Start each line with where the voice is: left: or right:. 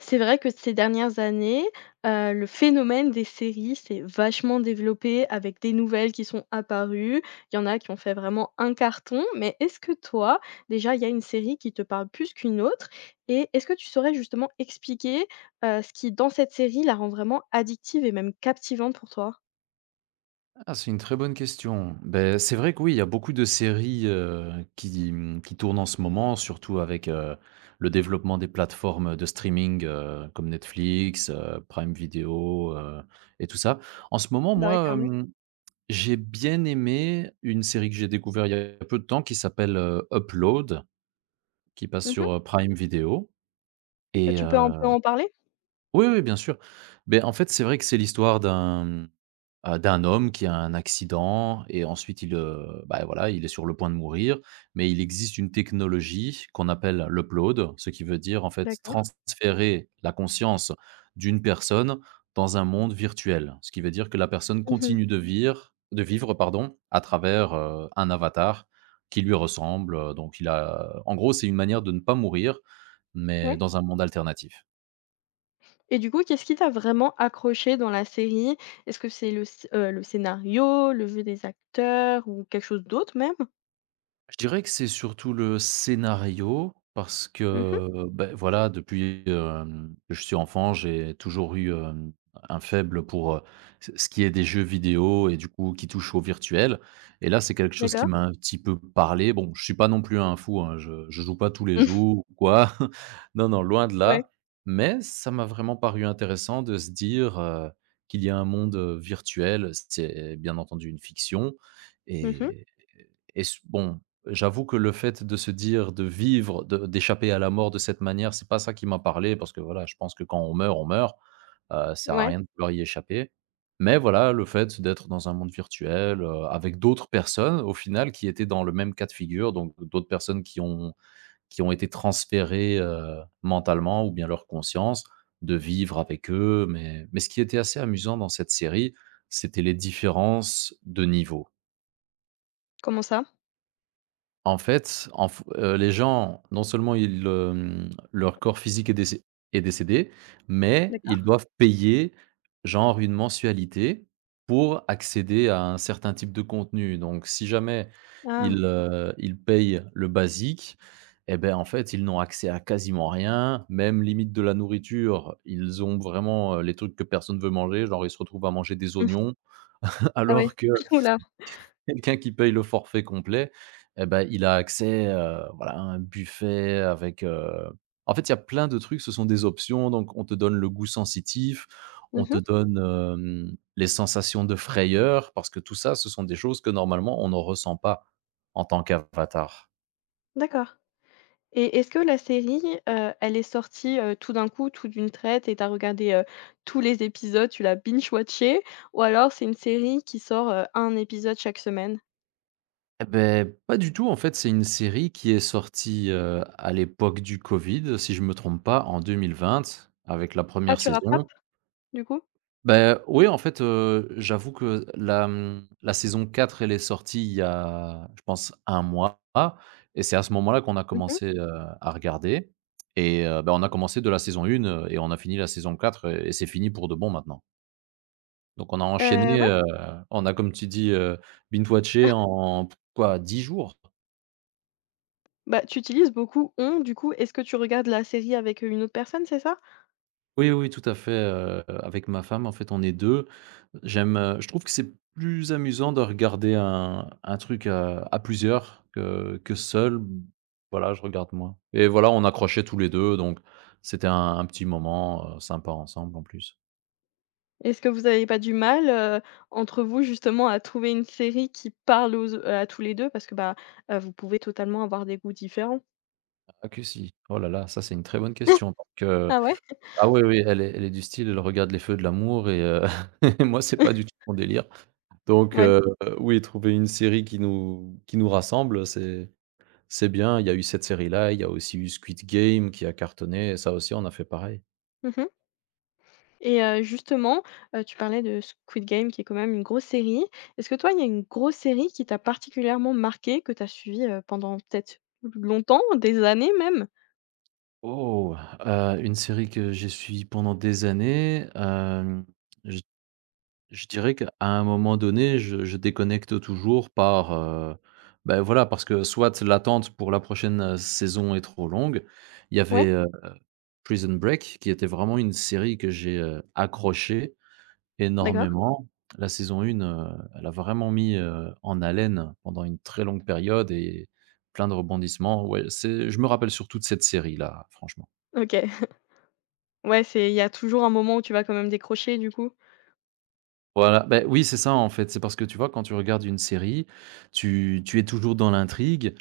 left: C'est vrai que ces dernières années, le phénomène des séries s'est vachement développé avec des nouvelles qui sont apparues. Il y en a qui ont fait vraiment un carton, mais est-ce que toi, déjà, il y a une série qui te parle plus qu'une autre? Et est-ce que tu saurais justement expliquer, ce qui, dans cette série, la rend vraiment addictive et même captivante pour toi?
right: Ah, c'est une très bonne question. Ben c'est vrai que oui, il y a beaucoup de séries, qui, qui tournent en ce moment, surtout avec, le développement des plateformes de streaming, comme Netflix, Prime Video, et tout ça. En ce moment,
left: Bah, ouais,
right: moi,
left: carrément.
right: j'ai bien aimé une série que j'ai découvert il y a peu de temps qui s'appelle, Upload, qui passe
left: Mmh.
right: sur, Prime Video
left: Bah,
right: et
left: tu peux un peu en parler?
right: oui, oui, bien sûr. Ben en fait, c'est vrai que c'est l'histoire d'un homme qui a un accident et ensuite il, bah, voilà, il est sur le point de mourir. Mais il existe une technologie qu'on appelle l'upload, ce qui veut dire, en fait,
left: D'accord.
right: transférer la conscience d'une personne dans un monde virtuel. Ce qui veut dire que la personne
left: Mmh.
right: continue de vivre, pardon, à travers, un avatar qui lui ressemble, donc il a en gros, c'est une manière de ne pas mourir, mais
left: Ouais.
right: dans un monde alternatif.
left: Et du coup, qu'est-ce qui t'a vraiment accroché dans la série? Est-ce que c'est le sc le scénario, le jeu des acteurs ou quelque chose d'autre même?
right: Je dirais que c'est surtout le scénario parce
left: Mmh,
right: que, beh, voilà, depuis, que je suis enfant, j'ai toujours eu, un faible pour, ce qui est des jeux vidéo et du coup qui touche au virtuel et là, c'est quelque chose qui
left: d'accord.
right: m'a un petit peu parlé. Bon, je suis pas non plus un fou, hein, je joue pas tous les jours ou quoi. Non, non, loin de
left: Ouais.
right: là, mais ça m'a vraiment paru intéressant de se dire, qu'il y a un monde, virtuel. C'est bien entendu une fiction
left: Mmh.
right: et et s bon, j'avoue que le fait de se dire, de vivre, de d'échapper à la mort de cette manière, c'est pas ça qui m'a parlé parce que voilà, je pense que quand on meurt, ça sert à
left: Ouais.
right: rien de vouloir y échapper. Mais voilà, le fait d'être dans un monde virtuel, avec d'autres personnes au final qui étaient dans le même cas de figure, donc d'autres personnes qui ont été transférées, mentalement ou bien leur conscience, de vivre avec eux. Mais ce qui était assez amusant dans cette série, c'était les différences de niveau.
left: Comment ça?
right: En fait, en f les gens, non seulement ils, leur corps physique est décédé, mais ils
left: D'accord.
right: doivent payer, genre, une mensualité pour accéder à un certain type de contenu. Donc si jamais
left: Ah.
right: ils, ils payent le basique eh beh, en fait, ils n'ont accès à quasiment rien, même limite de la nourriture. Ils ont vraiment, les trucs que personne ne veut manger, genre ils se retrouvent à manger des
left: Mmh.
right: oignons
left: Ah ouais.
right: alors que
left: Ouh là.
right: quelqu'un qui paye le forfait complet eh ben, il a accès, voilà, à un buffet avec, en fait, il y a plein de trucs, ce sont des options, donc on te donne le goût sensitif, on te
left: Mmh.
right: donne, les sensations de frayeur parce que tout ça, ce sont des choses que normalement on ne ressent pas en tant qu'avatar.
left: D'accord. Et est-ce que la série, elle est sortie, tout d'un coup, tout d'une traite et t'as regardé, tous les épisodes, tu l'as binge watché ou alors c'est une série qui sort, 1 épisode chaque semaine?
right: Et beh, pas du tout en fait, c'est une série qui est sortie, à l'époque du covid, si je me trompe pas, en 2020 avec la
left: Ah,
right: première
left: tu rattrapes
right: saison.
left: du coup?
right: Ben oui, en fait, j'avoue que la, la saison 4 elle est sortie il y a, je pense un mois et c'est à ce moment-là qu'on a
left: Mmh mh.
right: commencé, à regarder et bah, on a commencé de la saison 1, et on a fini la saison 4 et c'est fini pour de bon maintenant. Donc on a enchaîné, on a comme tu dis, binge watché en quoi? Dix jours?
left: Bah, tu utilises beaucoup «on», du coup, est-ce que tu regardes la série avec, une autre personne, c'est ça?
right: Oui, oui, tout à fait, avec ma femme, en fait, on est 2. J'aime, je trouve que c'est plus amusant de regarder un truc à plusieurs que seul. Voilà, je regarde moi. Et voilà, on accrochait tous les 2, donc c'était un petit moment, sympa ensemble, en plus.
left: Est-ce que vous avez pas du mal, entre vous justement à trouver une série qui parle aux à tous les deux? Parce que, bah, vous pouvez totalement avoir des goûts différents.
right: Ah que si, oh là là, ça, c'est une très bonne question parce que
left: Ah ouais?
right: ah oui, oui, elle est du style, elle regarde Les Feux de l'amour et et moi, c'est pas du tout mon délire. Donc
left: Ouais.
right: oui, trouver une série qui nous rassemble, c'est bien, il y a eu cette série-là, il y a aussi eu Squid Game qui a cartonné et ça aussi on a fait pareil.
left: Mmh. Et justement, tu parlais de Squid Game qui est quand même une grosse série. Est-ce que toi, il y a une grosse série qui t'a particulièrement marquée, que t'as suivie, pendant peut-être longtemps, des années même?
right: Oh! Une série que j'ai suivie pendant des années, hem, je Je dirais qu'à un moment donné, je déconnecte toujours par, bah, voilà, parce que soit l'attente pour la prochaine, saison est trop longue. Il y avait,
left: Ouais?
right: Prison Break qui était vraiment une série que j'ai, accrochée
left: D'accord.
right: énormément. La saison 1, elle a vraiment mis, en haleine pendant une très longue période et plein de rebondissements. Ouais, c'est je me rappelle surtout de cette série-là, franchement.
left: OK. Ouais, c'est il y a toujours un moment où tu vas quand même décrocher du coup?
right: Voilà, ben oui, c'est ça, en fait. C'est parce que, tu vois, quand tu regardes une série, tu es toujours dans l'intrigue.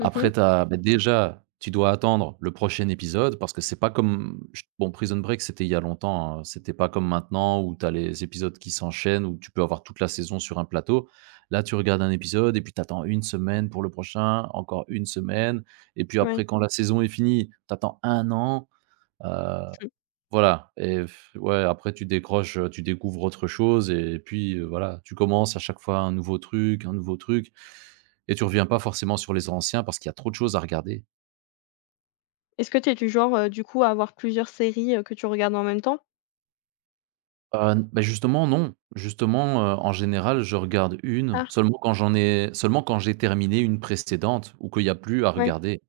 right: Après t'as bah, déjà, tu dois attendre le prochain épisode parce que c'est pas comme j bon, Prison Break, c'était il y a longtemps, hein, c'était pas comme maintenant où tu as les épisodes qui s'enchaînent, où tu peux avoir toute la saison sur un plateau. Là, tu regardes un épisode et puis tu attends 1 semaine pour le prochain, encore une semaine et puis
left: Ouais.
right: après quand la saison est finie, tu attends 1 an, heu,
left: Mmh.
right: voilà et ouais, après tu décroches, tu découvres autre chose et puis, voilà, tu commences à chaque fois un nouveau truc, un nouveau truc. Et tu reviens pas forcément sur les anciens parce qu'il y a trop de choses à regarder.
left: Est-ce que tu es du genre, du coup, à avoir plusieurs séries, que tu regardes en même temps?
right: Bah, justement non. Justement, en général, je regarde une
left: Ah!
right: seulement quand j'ai terminé une précédente ou qu'il y a plus à
left: Ouais.
right: regarder.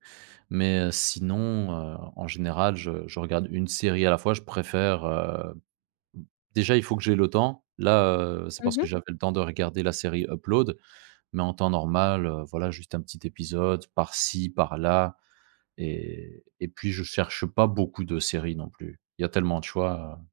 right: Mais, sinon, en général, je regarde une série à la fois. Je préfère, déjà, il faut que j'ai le temps. Là, c'est parce que
left: Mmh.
right: j'avais le temps de regarder la série Upload, mais en temps normal, voilà, juste un petit épisode par-ci, par-là et puis je cherche pas beaucoup de séries non plus. Il y a tellement de choix,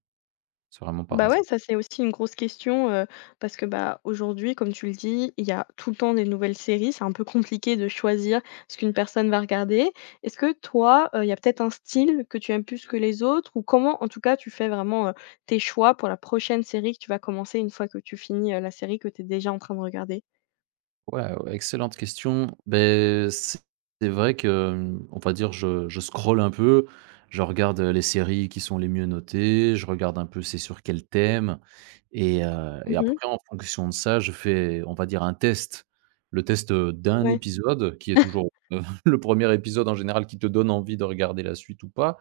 right: c'est vraiment par
left: Bah,
right: hasard.
left: ouais, ça, c'est aussi une grosse question, parce que, bah, aujourd'hui, comme tu le dis, il y a tout le temps des nouvelles séries. C'est un peu compliqué de choisir ce qu'une personne va regarder. Est-ce que toi, il y a peut-être un style que tu aimes plus que les autres? Ou comment, en tout cas, tu fais vraiment, tes choix pour la prochaine série que tu vas commencer une fois que tu finis, la série que tu es déjà en train de regarder?
right: Ouais, ouais, excellente question. Ben, c'est vrai que, mmh, on va dire, je scrolle un peu, je regarde, les séries qui sont les mieux notées, je regarde un peu c'est sur quel thème et
left: Mhm.
right: après en fonction de ça, je fais, on va dire, un test. Le test, d'un
left: Ouais.
right: épisode qui est toujours, le premier épisode en général qui te donne envie de regarder la suite ou pas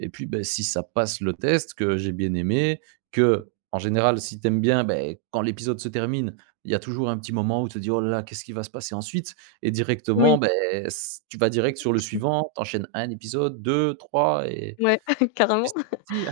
right: et puis, ben si ça passe le test, que j'ai bien aimé, que en général si t'aimes bien, ben quand l'épisode se termine, il y a toujours un petit moment où tu te dis: «Oh là là, qu'est-ce qui va se passer ensuite?» Et directement,
left: Oui.
right: ben s tu vas direct sur le suivant, t'enchaînes un épisode, deux trois et
left: Ouais,
right: puis
left: carrément.
right: c'est parti,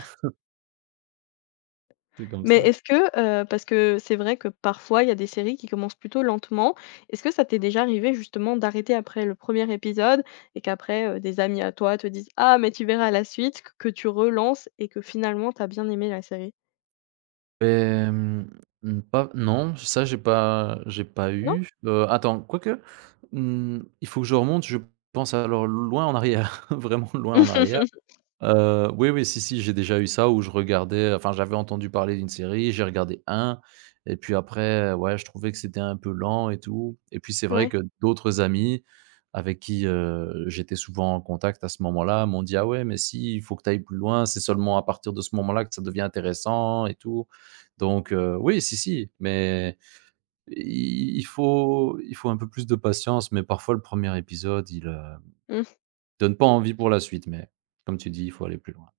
right: c'est comme
left: Mais
right: ça.
left: est-ce que, parce que c'est vrai que parfois il y a des séries qui commencent plutôt lentement. Est-ce que ça t'est déjà arrivé justement d'arrêter après le premier épisode et qu'après, des amis à toi te disent: «Ah mais tu verras la suite», que tu relances et que finalement t'as bien aimé la série?
right: Hem, mmh, pas non, ça j'ai pas
left: Non?
right: eu. Attends, quoique, mmh, il faut que je remonte, je pense alors loin en arrière, vraiment loin en arrière. Oui, oui, si, si, j'ai déjà eu ça où je regardais enfin, j'avais entendu parler d'une série, j'ai regardé un, et puis après, ouais, je trouvais que c'était un peu lent et tout et puis c'est vrai
left: Ouais.
right: que d'autres amis avec qui, j'étais souvent en contact à ce moment-là m'ont dit: «Ah ouais, mais si, il faut que tu ailles plus loin, c'est seulement à partir de ce moment-là que ça devient intéressant et tout». Donc oui, si, si, mais i il faut un peu plus de patience, mais parfois le premier épisode, il,
left: Mmh.
right: donne pas envie pour la suite, mais comme tu dis, il faut aller plus loin.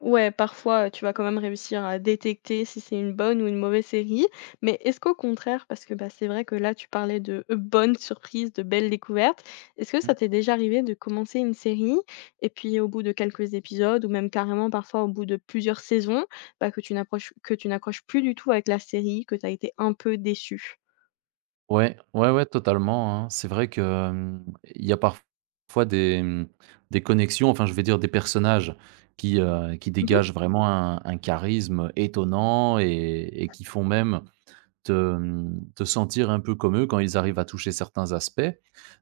left: Ouais, parfois, tu vas quand même réussir à détecter si c'est une bonne ou une mauvaise série. Mais est-ce qu'au contraire, parce que, bah, c'est vrai que là, tu parlais de, bonnes surprises, de belles découvertes, est-ce que ça t'est déjà arrivé de commencer une série et puis au bout de quelques épisodes ou même carrément parfois au bout de plusieurs saisons, bah, que tu n'approches que tu n'accroches plus du tout avec la série, que tu as été un peu déçu?
right: Ouais, ouais, ouais, totalement, hein. C'est vrai que, il y a parfois des, des connexions, enfin, je vais dire des personnages qui
left: Mmh.
right: dégagent vraiment un charisme étonnant et qui font même te, te sentir un peu comme eux quand ils arrivent à toucher certains aspects.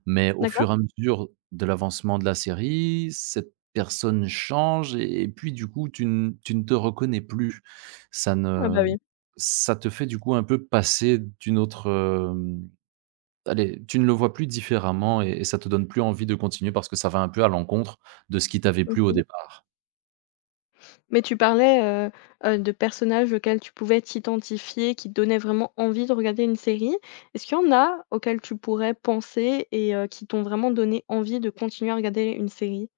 right: Mais au
left: D'accord?
right: fur et à mesure de l'avancement de la série, cette personne change et puis du coup tu ne te reconnais plus. Ça
left: Ah bah,
right: ne
left: oui.
right: Ça te fait du coup un peu passer d'une autre, allez, tu ne le vois plus différemment et ça te donne plus envie de continuer parce que ça va un peu à l'encontre de ce qui t'avait plu au
left: Mmh.
right: départ.
left: Mais tu parlais, heu de personnages auxquels tu pouvais t'identifier, qui te donnaient vraiment envie de regarder une série. Est-ce qu'il y en a auxquels tu pourrais penser et qui t'ont vraiment donné envie de continuer à regarder une série?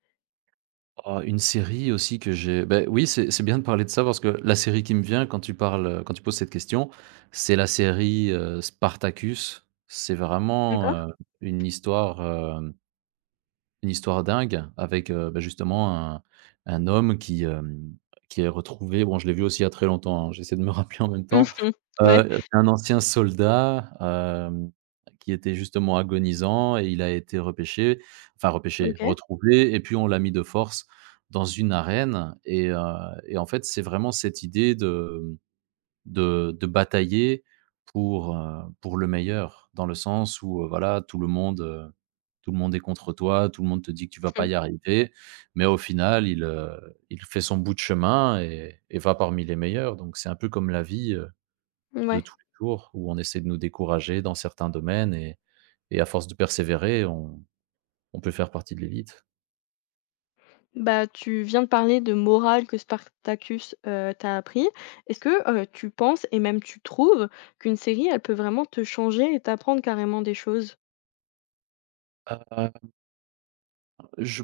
right: Oh, une série aussi que j'ai ben oui, c'est bien de parler de ça parce que la série qui me vient quand tu parles, quand tu poses cette question, c'est la série, Spartacus. C'est vraiment,
left: D'accord.
right: une histoire, hem Une histoire dingue avec, bah, justement un homme qui, qui est retrouvé, bon, je l'ai vu aussi il y a très longtemps, hein, j'essaie de me rappeler en même temps.
left: Mmh. Ouais,
right: C'est un ancien soldat, qui était justement agonisant et il a été repêché, enfin repêché,
left: OK.
right: retrouvé, et puis on l'a mis de force dans une arène et et en fait, c'est vraiment cette idée de de batailler pour le meilleur. Dans le sens où, voilà, tout le monde est contre toi, tout le monde te dit que tu vas pas y arriver, mais au final, il fait son bout de chemin et va parmi les meilleurs. Donc c'est un peu comme la vie,
left: Mmh,
right: de
left: ouais.
right: tous les jours où on essaie de nous décourager dans certains domaines et à force de persévérer, on peut faire partie de l'élite.
left: Bah, tu viens de parler de morale que Spartacus, t'a appris. Est-ce que, tu penses et même tu trouves qu'une série, elle peut vraiment te changer et t'apprendre carrément des choses?
right: Heu, je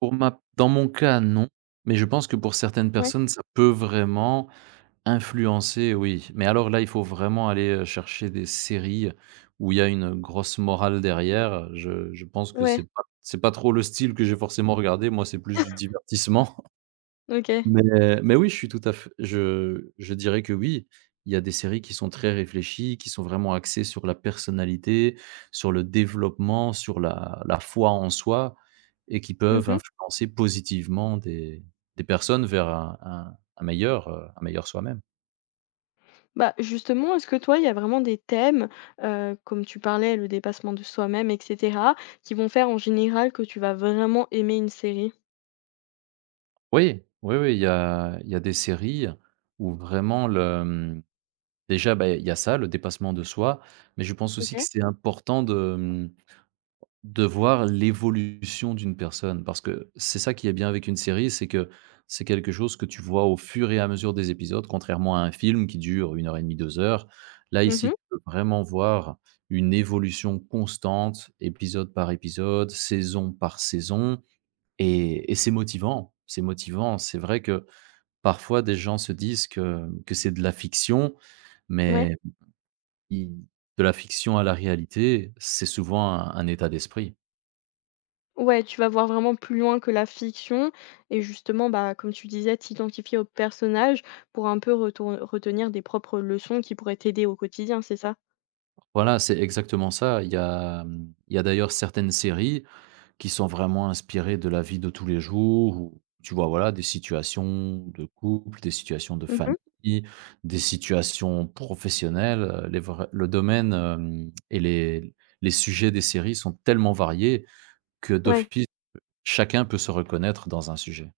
right: pour ma dans mon cas, non, mais je pense que pour certaines
left: Ouais.
right: personnes, ça peut vraiment influencer, oui, mais alors là, il faut vraiment aller, chercher des séries où il y a une grosse morale derrière. Je pense que c'est
left: Ouais,
right: pas c'est pas trop le style que j'ai forcément regardé. Moi, c'est plus du divertissement.
left: OK.
right: Mais oui, je suis tout à fait je dirais que oui, il y a des séries qui sont très réfléchies, qui sont vraiment axées sur la personnalité, sur le développement, sur la foi en soi et qui peuvent
left: Mmh.
right: influencer positivement des personnes vers un meilleur, un meilleur soi-même.
left: Bah, justement, est-ce que toi, il y a vraiment des thèmes, comme tu parlais, le dépassement de soi-même et cetera, qui vont faire en général que tu vas vraiment aimer une série?
right: Oui, oui, oui, il y a des séries où vraiment le, déjà, bah, il y a ça, le dépassement de soi, mais je pense aussi que
left: OK.
right: c'est important de, de voir l'évolution d'une personne parce que c'est ça qui est bien avec une série, c'est que c'est quelque chose que tu vois au fur et à mesure des épisodes, contrairement à un film qui dure une heure et demie, 2 heures. Là, ici,
left: Mmh.
right: tu peux vraiment voir une évolution constante, épisode par épisode, saison par saison et c'est motivant, c'est motivant. C'est vrai que parfois, des gens se disent que c'est de la fiction,
left: Ouais.
right: mais i de la fiction à la réalité, c'est souvent un état d'esprit.
left: Ouais, tu vas voir vraiment plus loin que la fiction et justement, bah, comme tu disais, t'identifier au personnage pour un peu retourn retenir des propres leçons qui pourraient t'aider au quotidien, c'est ça?
right: Voilà, c'est exactement ça. Il y a, il y a d'ailleurs certaines séries qui sont vraiment inspirées de la vie de tous les jours où tu vois, voilà, des situations de couple, des situations de famille,
left: Mmh.
right: des situations professionnelles, les vra le domaine, hem et les sujets des séries sont tellement variés que
left: Ouais.
right: d'office, chacun peut se reconnaître dans un sujet.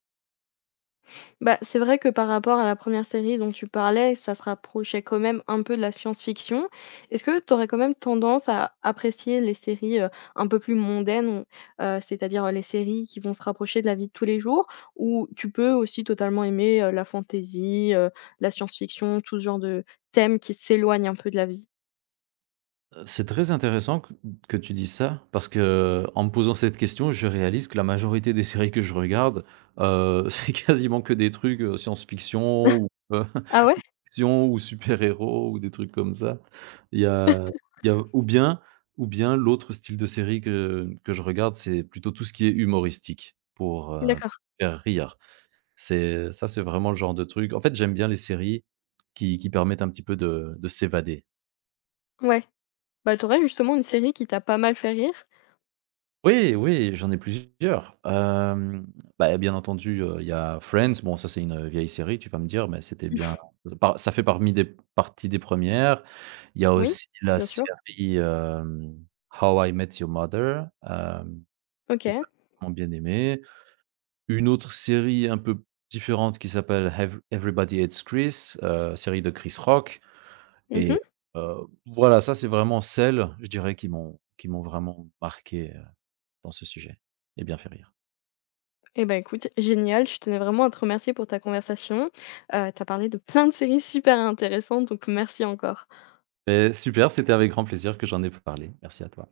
left: Bah, c'est vrai que par rapport à la première série dont tu parlais, ça se rapprochait quand même un peu de la science-fiction. Est-ce que tu aurais quand même tendance à apprécier les séries, un peu plus mondaines, ou c'est-à-dire, les séries qui vont se rapprocher de la vie de tous les jours? Ou tu peux aussi totalement aimer, la fantasy, la science-fiction, tout ce genre de thèmes qui s'éloignent un peu de la vie?
right: C'est très intéressant que tu dises ça parce qu'en me posant cette question, je réalise que la majorité des séries que je regarde, c'est quasiment que des trucs, science-fiction ou, heu,
left: Ah ouais?
right: action ou super-héros ou des trucs comme ça. Il y a il y a ou bien ou bien l'autre style de série que je regarde, c'est plutôt tout ce qui est humoristique pour,
left: D'accord,
right: faire rire. C'est ça, c'est vraiment le genre de truc en fait, j'aime bien les séries qui permettent un petit peu de s'évader.
left: ouais. Bah, t'aurais justement une série qui t'a pas mal fait rire?
right: Oui, oui, j'en ai plusieurs. Bah, bien entendu, il y a Friends. Bon, ça, c'est une, vieille série, tu vas me dire, mais c'était bien ça par ça fait parmi des parties des premières. Il y a
left: Oui,
right: aussi la
left: bien sûr.
right: série, How I Met Your Mother, que ça
left: OK.
right: j'ai vraiment bien aimé. Une autre série un peu différente qui s'appelle Ev Everybody Hates Chris, série de Chris Rock
left: Mmh.
right: et heu, voilà, ça, c'est vraiment celles, je dirais, qui m'ont vraiment marqué, dans ce sujet et bien fait rire.
left: Eh ben écoute, génial, je tenais vraiment à te remercier pour ta conversation. Tu as parlé de plein de séries super intéressantes, donc merci encore.
right: Beh, super, c'était avec grand plaisir que j'en ai parlé. Merci à toi.